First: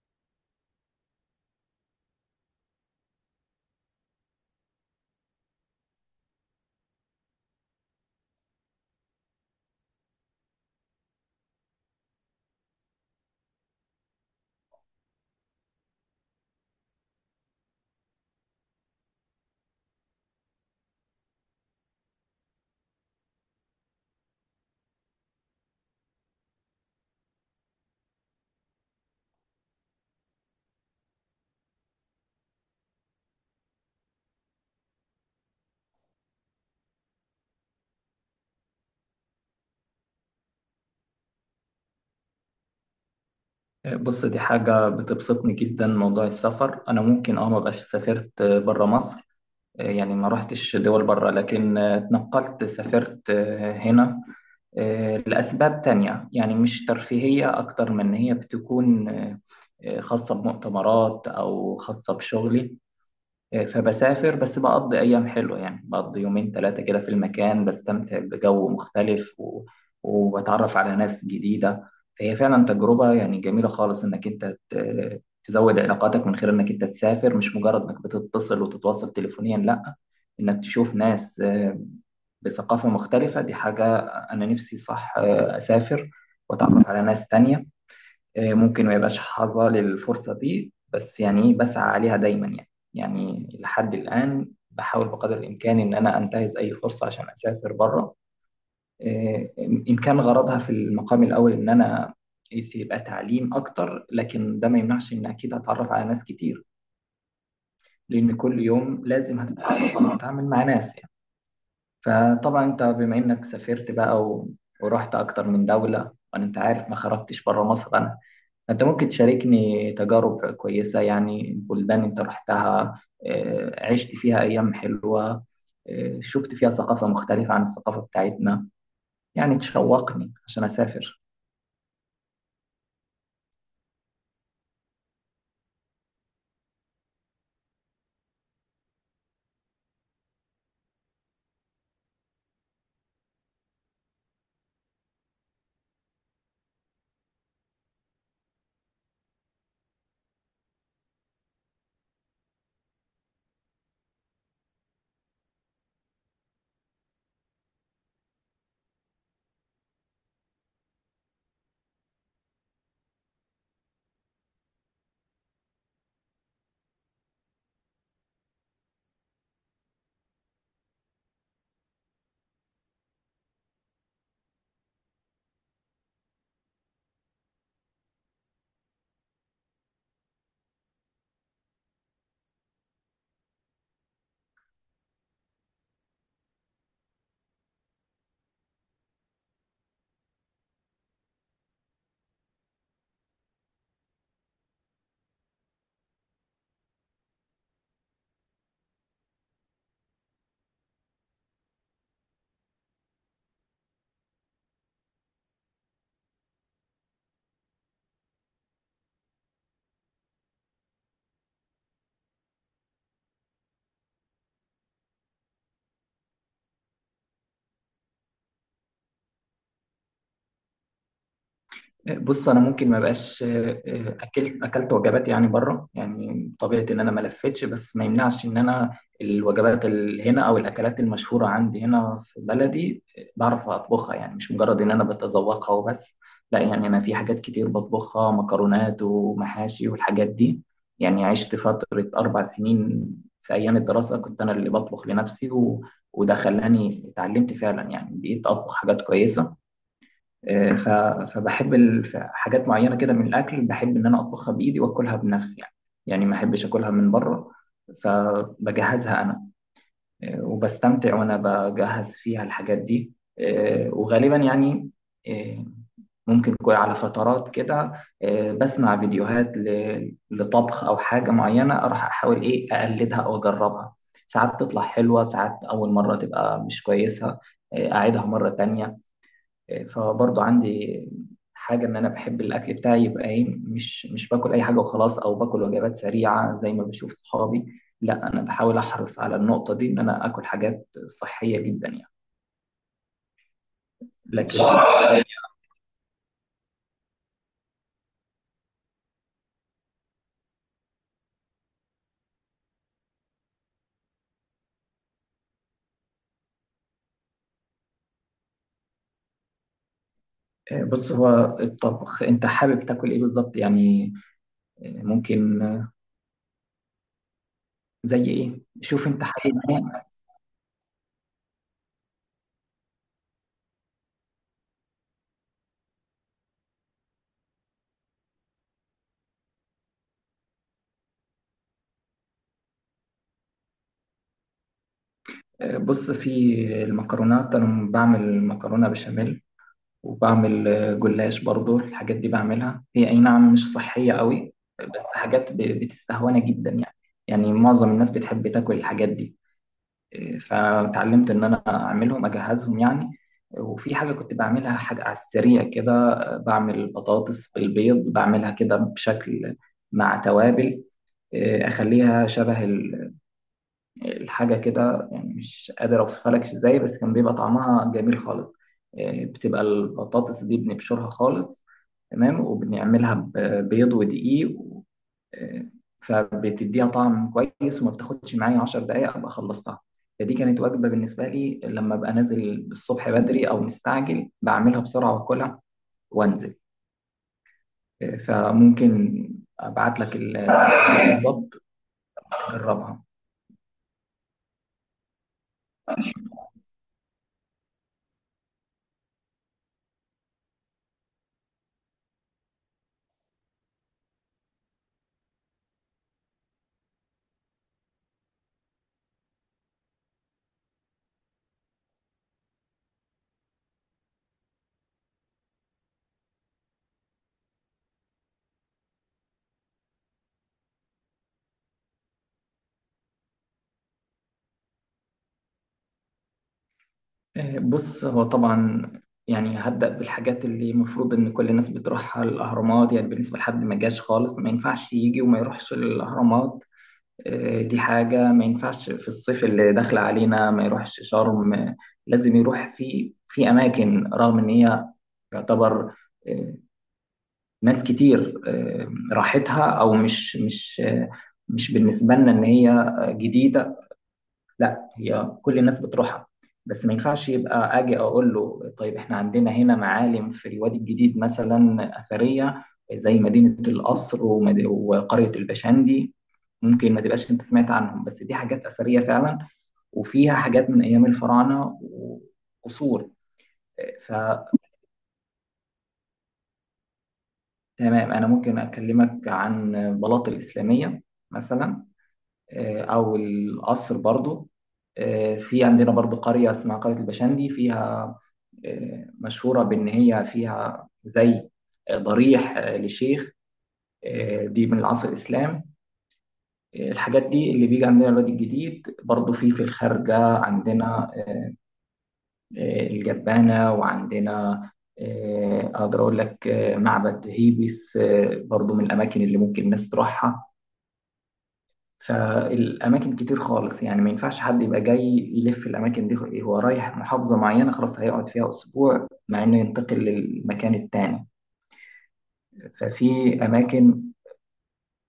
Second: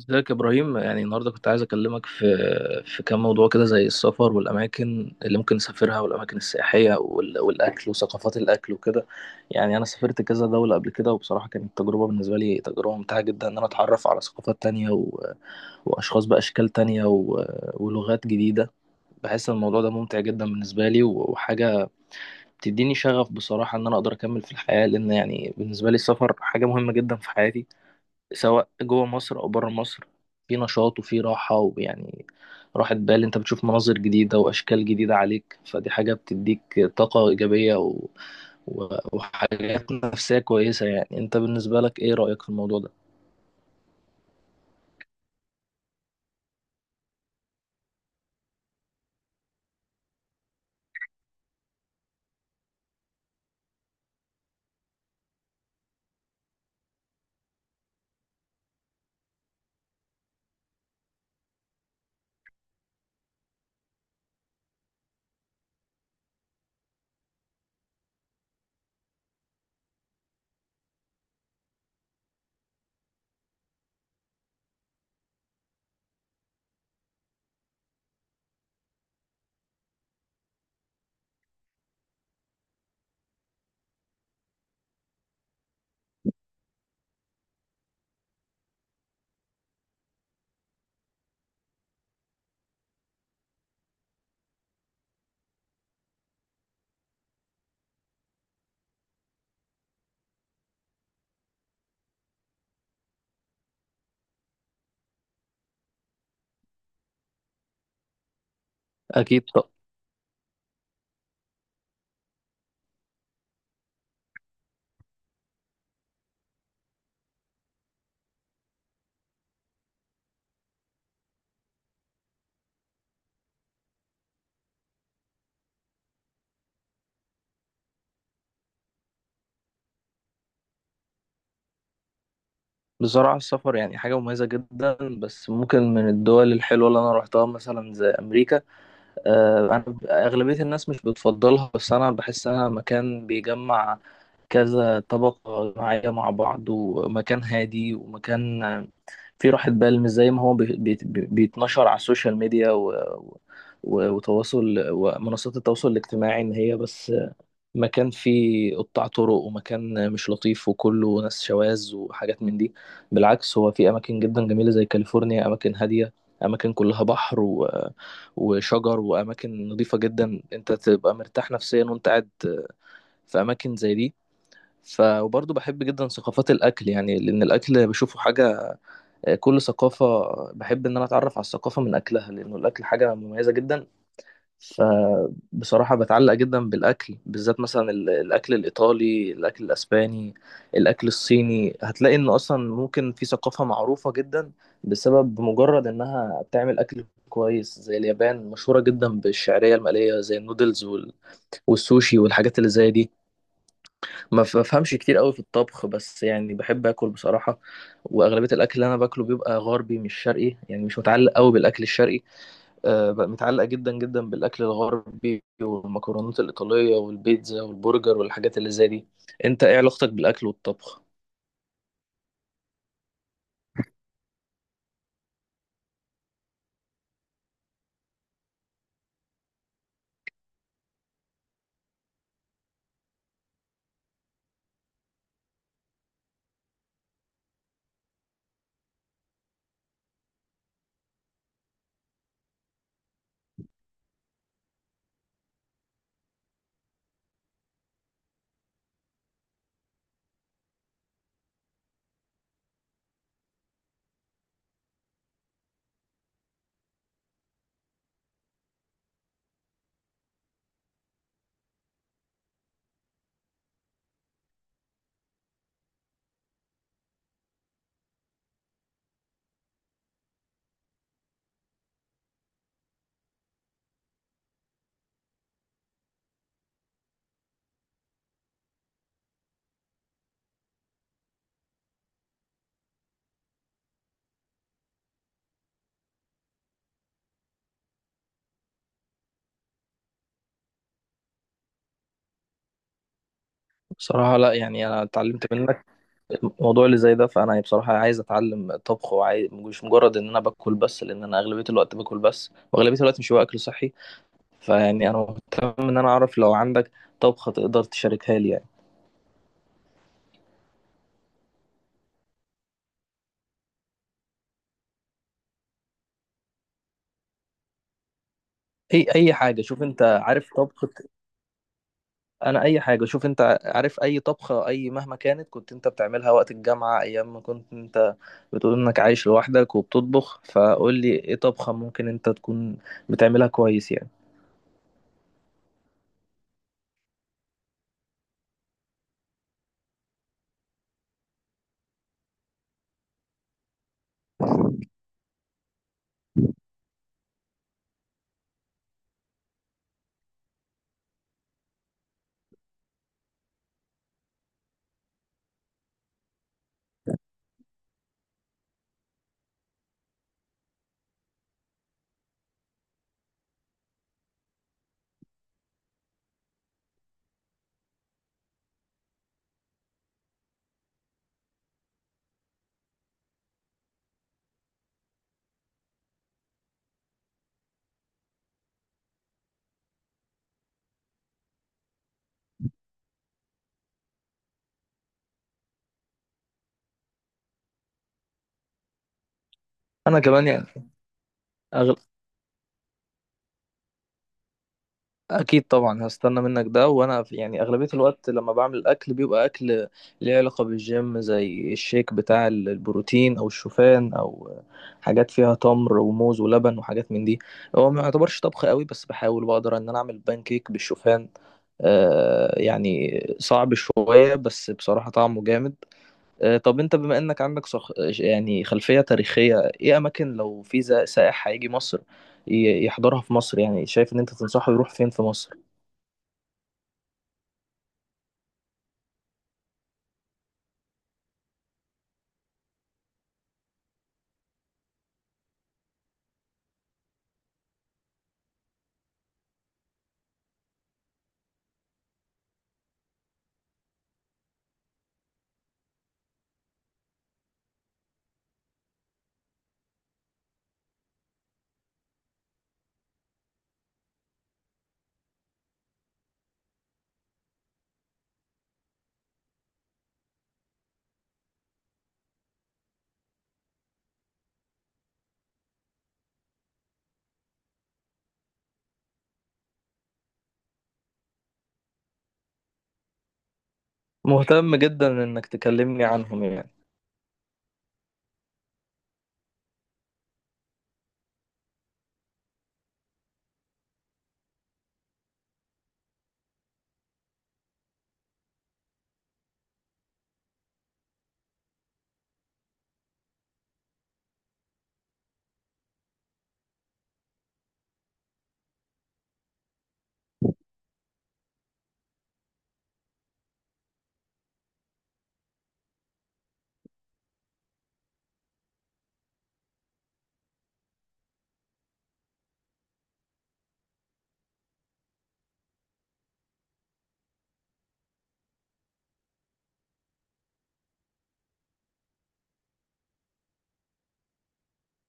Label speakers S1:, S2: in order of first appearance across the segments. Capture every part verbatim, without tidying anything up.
S1: ازيك يا ابراهيم؟ يعني النهارده كنت عايز اكلمك في في كام موضوع كده، زي السفر والاماكن اللي ممكن نسافرها، والاماكن السياحيه وال- والاكل وثقافات الاكل وكده. يعني انا سافرت كذا دوله قبل كده، وبصراحه كانت التجربه بالنسبه لي تجربه ممتعه جدا، ان انا اتعرف على ثقافات تانية و... واشخاص باشكال تانية و... ولغات جديده. بحس ان الموضوع ده ممتع جدا بالنسبه لي و- وحاجه بتديني شغف بصراحه، ان انا اقدر اكمل في الحياه، لان يعني بالنسبه لي السفر حاجه مهمه جدا في حياتي، سواء جوه مصر او بره مصر. في نشاط وفي راحه، ويعني راحه بال، انت بتشوف مناظر جديده واشكال جديده عليك، فدي حاجه بتديك طاقه ايجابيه و... و... وحاجات نفسيه كويسه. يعني انت بالنسبه لك، ايه رايك في الموضوع ده؟
S2: بص، دي حاجة بتبسطني جدا. موضوع السفر أنا ممكن أه مبقاش سافرت برا مصر. آه يعني ما رحتش دول برا، لكن اتنقلت سافرت آه هنا آه لأسباب تانية، يعني مش ترفيهية، أكتر من إن هي بتكون آه آه خاصة بمؤتمرات أو خاصة بشغلي. فبسافر، بس بقضي أيام حلوة، يعني بقضي يومين ثلاثة كده في المكان، بستمتع بجو مختلف و... وبتعرف على ناس جديدة. فهي فعلا تجربة يعني جميلة خالص إنك أنت ت... تزود علاقاتك من خلال إنك أنت تسافر، مش مجرد إنك بتتصل وتتواصل تليفونيا. لأ، إنك تشوف ناس آه، بثقافة مختلفة. دي حاجة أنا نفسي، صح. آه، أسافر وأتعرف على ناس تانية. آه، ممكن ما يبقاش حظى للفرصة دي، بس يعني إيه، بسعى عليها دايما يعني. يعني لحد الآن بحاول بقدر الإمكان إن أنا أنتهز أي فرصة عشان أسافر بره، آه، إن كان غرضها في المقام الأول إن أنا يبقى تعليم أكتر، لكن ده ما يمنعش إن أكيد هتعرف على ناس كتير، لأن كل يوم لازم
S1: اكيد. طب.
S2: هتتعرف أو هتتعامل مع ناس يعني. فطبعا أنت بما إنك سافرت بقى و- ورحت أكتر من دولة، وأنا أنت عارف ما خرجتش بره مصر، أنا أنت ممكن تشاركني تجارب كويسة، يعني بلدان أنت رحتها، آه، عشت فيها أيام حلوة، آه، شفت فيها ثقافة مختلفة عن الثقافة بتاعتنا، يعني تشوقني عشان أسافر.
S1: بصراحه السفر يعني حاجه مميزه جدا، بس ممكن من الدول الحلوه اللي انا روحتها مثلا زي امريكا. آه، انا اغلبيه الناس مش بتفضلها، بس انا بحس انها مكان بيجمع كذا طبقة جماعية مع بعض، ومكان هادي، ومكان فيه راحة بال، مش زي ما هو بي- بي- بيتنشر على السوشيال ميديا و... و... وتواصل ومنصات التواصل الاجتماعي، إن هي بس مكان فيه قطاع طرق ومكان مش لطيف وكله ناس شواذ وحاجات من دي. بالعكس، هو في أماكن جدا جميلة زي كاليفورنيا، أماكن هادية، أماكن كلها بحر و... وشجر، وأماكن نظيفة جدا، أنت تبقى مرتاح نفسيا وأنت قاعد في أماكن زي دي. ف وبرضه بحب جدا ثقافات الاكل، يعني لان الاكل بشوفه حاجه. آه، كل ثقافه بحب ان انا اتعرف على الثقافه من اكلها، لانه الاكل حاجه مميزه جدا. فبصراحه بتعلق جدا بالاكل، بالذات مثلا ال- الاكل الايطالي، الاكل الاسباني، الاكل الصيني. هتلاقي ان اصلا ممكن في ثقافه معروفه جدا بسبب بمجرد انها بتعمل اكل كويس، زي اليابان مشهوره جدا بالشعريه المقليه زي النودلز وال- والسوشي والحاجات اللي زي دي. ما ف- بفهمش كتير قوي في الطبخ، بس يعني بحب اكل بصراحه. واغلبيه الاكل اللي انا باكله بيبقى غربي مش شرقي، يعني مش متعلق قوي بالاكل الشرقي. أه، بقى متعلق جدا جدا بالاكل الغربي، والمكرونات الايطاليه والبيتزا والبرجر والحاجات اللي زي دي. انت ايه علاقتك بالاكل والطبخ؟
S2: بص انا ممكن ما بقاش آه، آه، اكلت اكلت وجبات يعني بره، يعني طبيعه ان انا ما لفتش، بس ما يمنعش ان انا الوجبات اللي هنا او الاكلات المشهوره عندي هنا في بلدي آه، بعرف اطبخها، يعني مش مجرد ان انا بتذوقها وبس، لا. يعني انا في حاجات كتير بطبخها، مكرونات ومحاشي والحاجات دي. يعني عشت فتره اربع سنين في ايام الدراسه كنت انا اللي بطبخ لنفسي، و... وده خلاني اتعلمت فعلا، يعني بقيت اطبخ حاجات كويسه. آه، ف- فبحب ال- ف- حاجات معينة كده من الأكل، بحب إن أنا أطبخها بإيدي وأكلها بنفسي يعني. يعني ما أحبش أكلها من بره، فبجهزها أنا. آه، وبستمتع وأنا بجهز فيها الحاجات دي. آه، وغالبا يعني آه، ممكن يكون على فترات كده. آه، بسمع فيديوهات ل- لطبخ أو حاجة معينة، أروح أحاول إيه أقلدها أو أجربها. ساعات تطلع حلوة، ساعات أول مرة تبقى مش كويسة، آه، أعيدها مرة تانية. فبرضو عندي حاجة إن أنا بحب الأكل بتاعي يبقى إيه، مش مش باكل أي حاجة وخلاص أو باكل وجبات سريعة زي ما بشوف صحابي، لا. أنا بحاول أحرص على النقطة دي، إن أنا آكل حاجات صحية جدا يعني.
S1: بصراحه لا،
S2: لكن
S1: يعني انا
S2: آه،
S1: اتعلمت منك الموضوع اللي زي ده. فانا يعني بصراحه عايز اتعلم طبخ، وعايز مش مجرد ان انا باكل بس، لان انا اغلبيه الوقت باكل بس، واغلبيه الوقت مش هو اكل صحي. فيعني انا مهتم ان انا اعرف، لو عندك طبخة تقدر تشاركها لي يعني.
S2: بص، هو الطبخ أنت حابب تاكل إيه بالظبط يعني؟ آه، ممكن آه، زي إيه،
S1: اي
S2: شوف أنت
S1: اي
S2: حابب
S1: حاجة، شوف انت
S2: إيه.
S1: عارف طبخة. انا اي حاجة، شوف انت عارف اي طبخة، اي مهما كانت كنت انت بتعملها وقت الجامعة، ايام ما كنت انت بتقول انك عايش لوحدك وبتطبخ. فقول لي ايه طبخة ممكن انت تكون بتعملها كويس يعني.
S2: آه، بص في المكرونات، أنا بعمل مكرونة بشاميل، وبعمل آه، جلاش برضو. الحاجات دي بعملها، هي أي نعم مش صحية قوي، بس حاجات ب- بتستهوانا جدا يعني، يعني معظم الناس بتحب تاكل الحاجات دي. آه، فتعلمت إن أنا أعملهم أجهزهم يعني. وفي حاجة كنت بعملها، حاجة على السريع كده، آه، بعمل بطاطس بالبيض، بعملها كده بشكل، مع توابل. آه، أخليها شبه الحاجة كده، يعني مش قادر أوصفها لك إزاي، بس كان بيبقى طعمها جميل خالص. آه، بتبقى البطاطس دي بنبشرها خالص، تمام، وبنعملها ببيض ودقيق و- آه، فبتديها طعم كويس، وما بتاخدش معايا عشر دقايق أبقى خلصتها. فدي كانت وجبة بالنسبة لي، لما أبقى نازل الصبح بدري أو مستعجل، بعملها بسرعة وأكلها وأنزل. آه، فممكن أبعت لك
S1: انا
S2: ال-
S1: كمان يعني
S2: بالظبط
S1: أغل...
S2: تجربها.
S1: اكيد طبعا هستنى منك ده. وانا في- يعني اغلبيه الوقت لما بعمل الاكل بيبقى اكل ليه علاقه بالجيم، زي الشيك بتاع ال- البروتين او الشوفان، او حاجات فيها تمر وموز ولبن وحاجات من دي. هو ما يعتبرش طبخ قوي، بس بحاول بقدر ان انا اعمل بانكيك بالشوفان. آه، يعني صعب شويه بس بصراحه طعمه جامد. آه، طب انت بما انك عندك صخ... يعني خلفيه تاريخيه، ايه اماكن لو في زا- سائح هيجي مصر ي- يحضرها في مصر، يعني شايف ان انت تنصحه يروح فين في مصر؟
S2: آه، بص هو طبعا يعني هبدأ بالحاجات اللي المفروض إن كل الناس بتروحها، الأهرامات، يعني بالنسبة لحد ما جاش خالص، ما ينفعش يجي وما يروحش الأهرامات. آه، دي حاجة ما ينفعش. في الصيف اللي داخل علينا ما يروحش شرم. آه، لازم يروح في في أماكن رغم إن هي يعتبر آه، ناس كتير آه، راحتها، أو مش مش آه، مش بالنسبة لنا إن هي آه، جديدة، لا هي كل الناس بتروحها. بس ما ينفعش يبقى اجي اقول له، طيب احنا عندنا هنا معالم في الوادي الجديد مثلا اثريه، زي مدينه القصر ومد- وقريه البشندي. ممكن ما تبقاش انت سمعت عنهم، بس دي حاجات اثريه فعلا وفيها حاجات من ايام الفراعنه وقصور. فتمام،
S1: مهتم جدا انك تكلمني عنهم يعني.
S2: انا ممكن اكلمك عن بلاط الاسلاميه مثلا، آه، او القصر برضو. آه، في عندنا برضو قرية اسمها قرية البشندي، فيها آه، مشهورة بإن هي فيها زي آه، ضريح آه، لشيخ. آه، دي من العصر الإسلام. آه، الحاجات دي اللي بيجي عندنا الوادي الجديد. برضو في في الخارجة عندنا آه، الجبانة، وعندنا آه، أقدر أقول لك آه، معبد هيبس آه، برضو، من الأماكن اللي ممكن الناس تروحها. فالاماكن كتير خالص، يعني ما ينفعش حد يبقى جاي يلف الاماكن دي، هو رايح محافظه معينه خلاص هيقعد فيها اسبوع مع انه ينتقل للمكان التاني. ففي اماكن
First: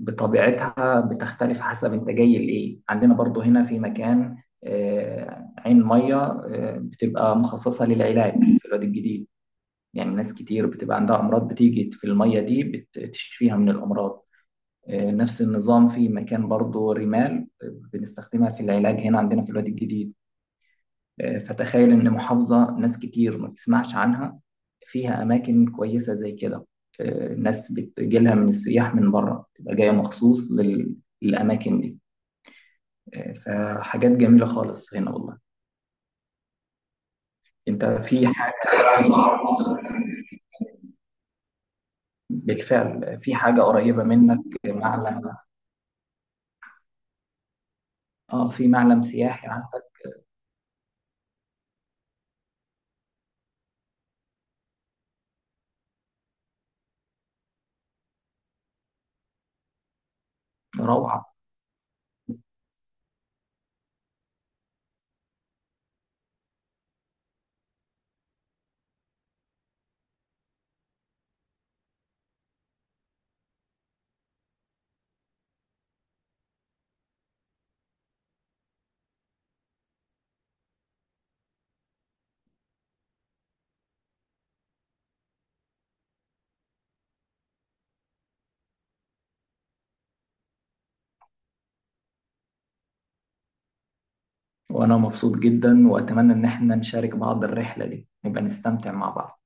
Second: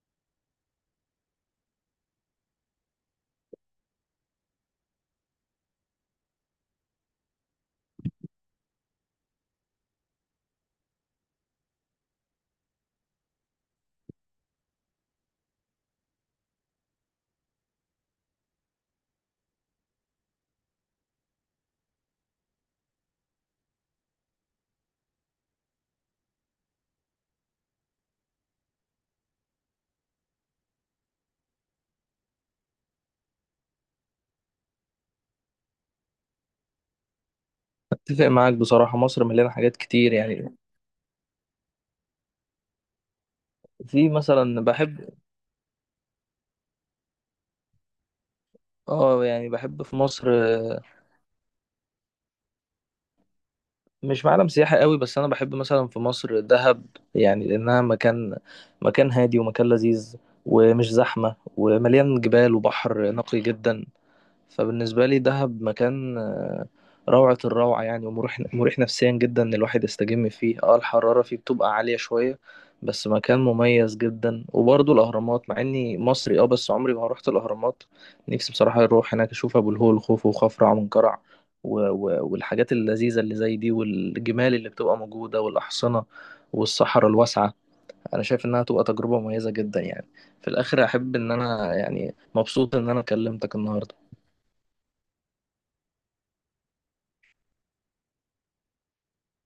S2: بطبيعتها بتختلف حسب انت جاي لايه. عندنا برضو هنا في مكان آه، عين ميه آه، بتبقى مخصصه للعلاج في الوادي الجديد، يعني ناس كتير بتبقى عندها امراض بتيجي في الميه دي بتشفيها من الامراض. آه، نفس النظام في مكان برضه رمال بنستخدمها في العلاج هنا عندنا في الوادي الجديد. آه، فتخيل إن محافظة ناس كتير ما تسمعش عنها فيها أماكن كويسة زي كده. آه، ناس بتجيلها من السياح من بره، تبقى جاية مخصوص لل- للأماكن دي. آه، فحاجات جميلة خالص هنا والله. أنت
S1: اتفق
S2: في
S1: معاك،
S2: حاجة
S1: بصراحة مصر مليانة حاجات كتير يعني.
S2: بالفعل، في حاجة قريبة
S1: في
S2: منك،
S1: مثلا بحب،
S2: معلم؟ اه، في معلم
S1: اه يعني
S2: سياحي
S1: بحب
S2: عندك؟
S1: في مصر. آه، مش معلم سياحي قوي، بس انا بحب مثلا في مصر دهب، يعني لانها مكان، مكان هادي، ومكان لذيذ، ومش زحمة،
S2: روعة.
S1: ومليان جبال، وبحر نقي جدا. فبالنسبة لي دهب مكان، آه، روعة الروعة يعني، ومريح مريح نفسيا جدا، إن الواحد يستجم فيه. اه الحرارة فيه بتبقى عالية شوية، بس مكان مميز جدا. وبرضه الأهرامات، مع إني مصري اه بس عمري ما روحت الأهرامات. نفسي بصراحة أروح هناك أشوف أبو الهول، خوفو وخفرع منقرع و... و... والحاجات اللذيذة اللي زي دي، والجمال اللي بتبقى موجودة، والأحصنة، والصحراء الواسعة. أنا شايف إنها تبقى تجربة مميزة جدا يعني. في الآخر أحب إن أنا، يعني مبسوط إن أنا كلمتك النهاردة.
S2: وأنا مبسوط جدا، وأتمنى إن احنا نشارك بعض الرحلة دي، نبقى نستمتع مع بعض.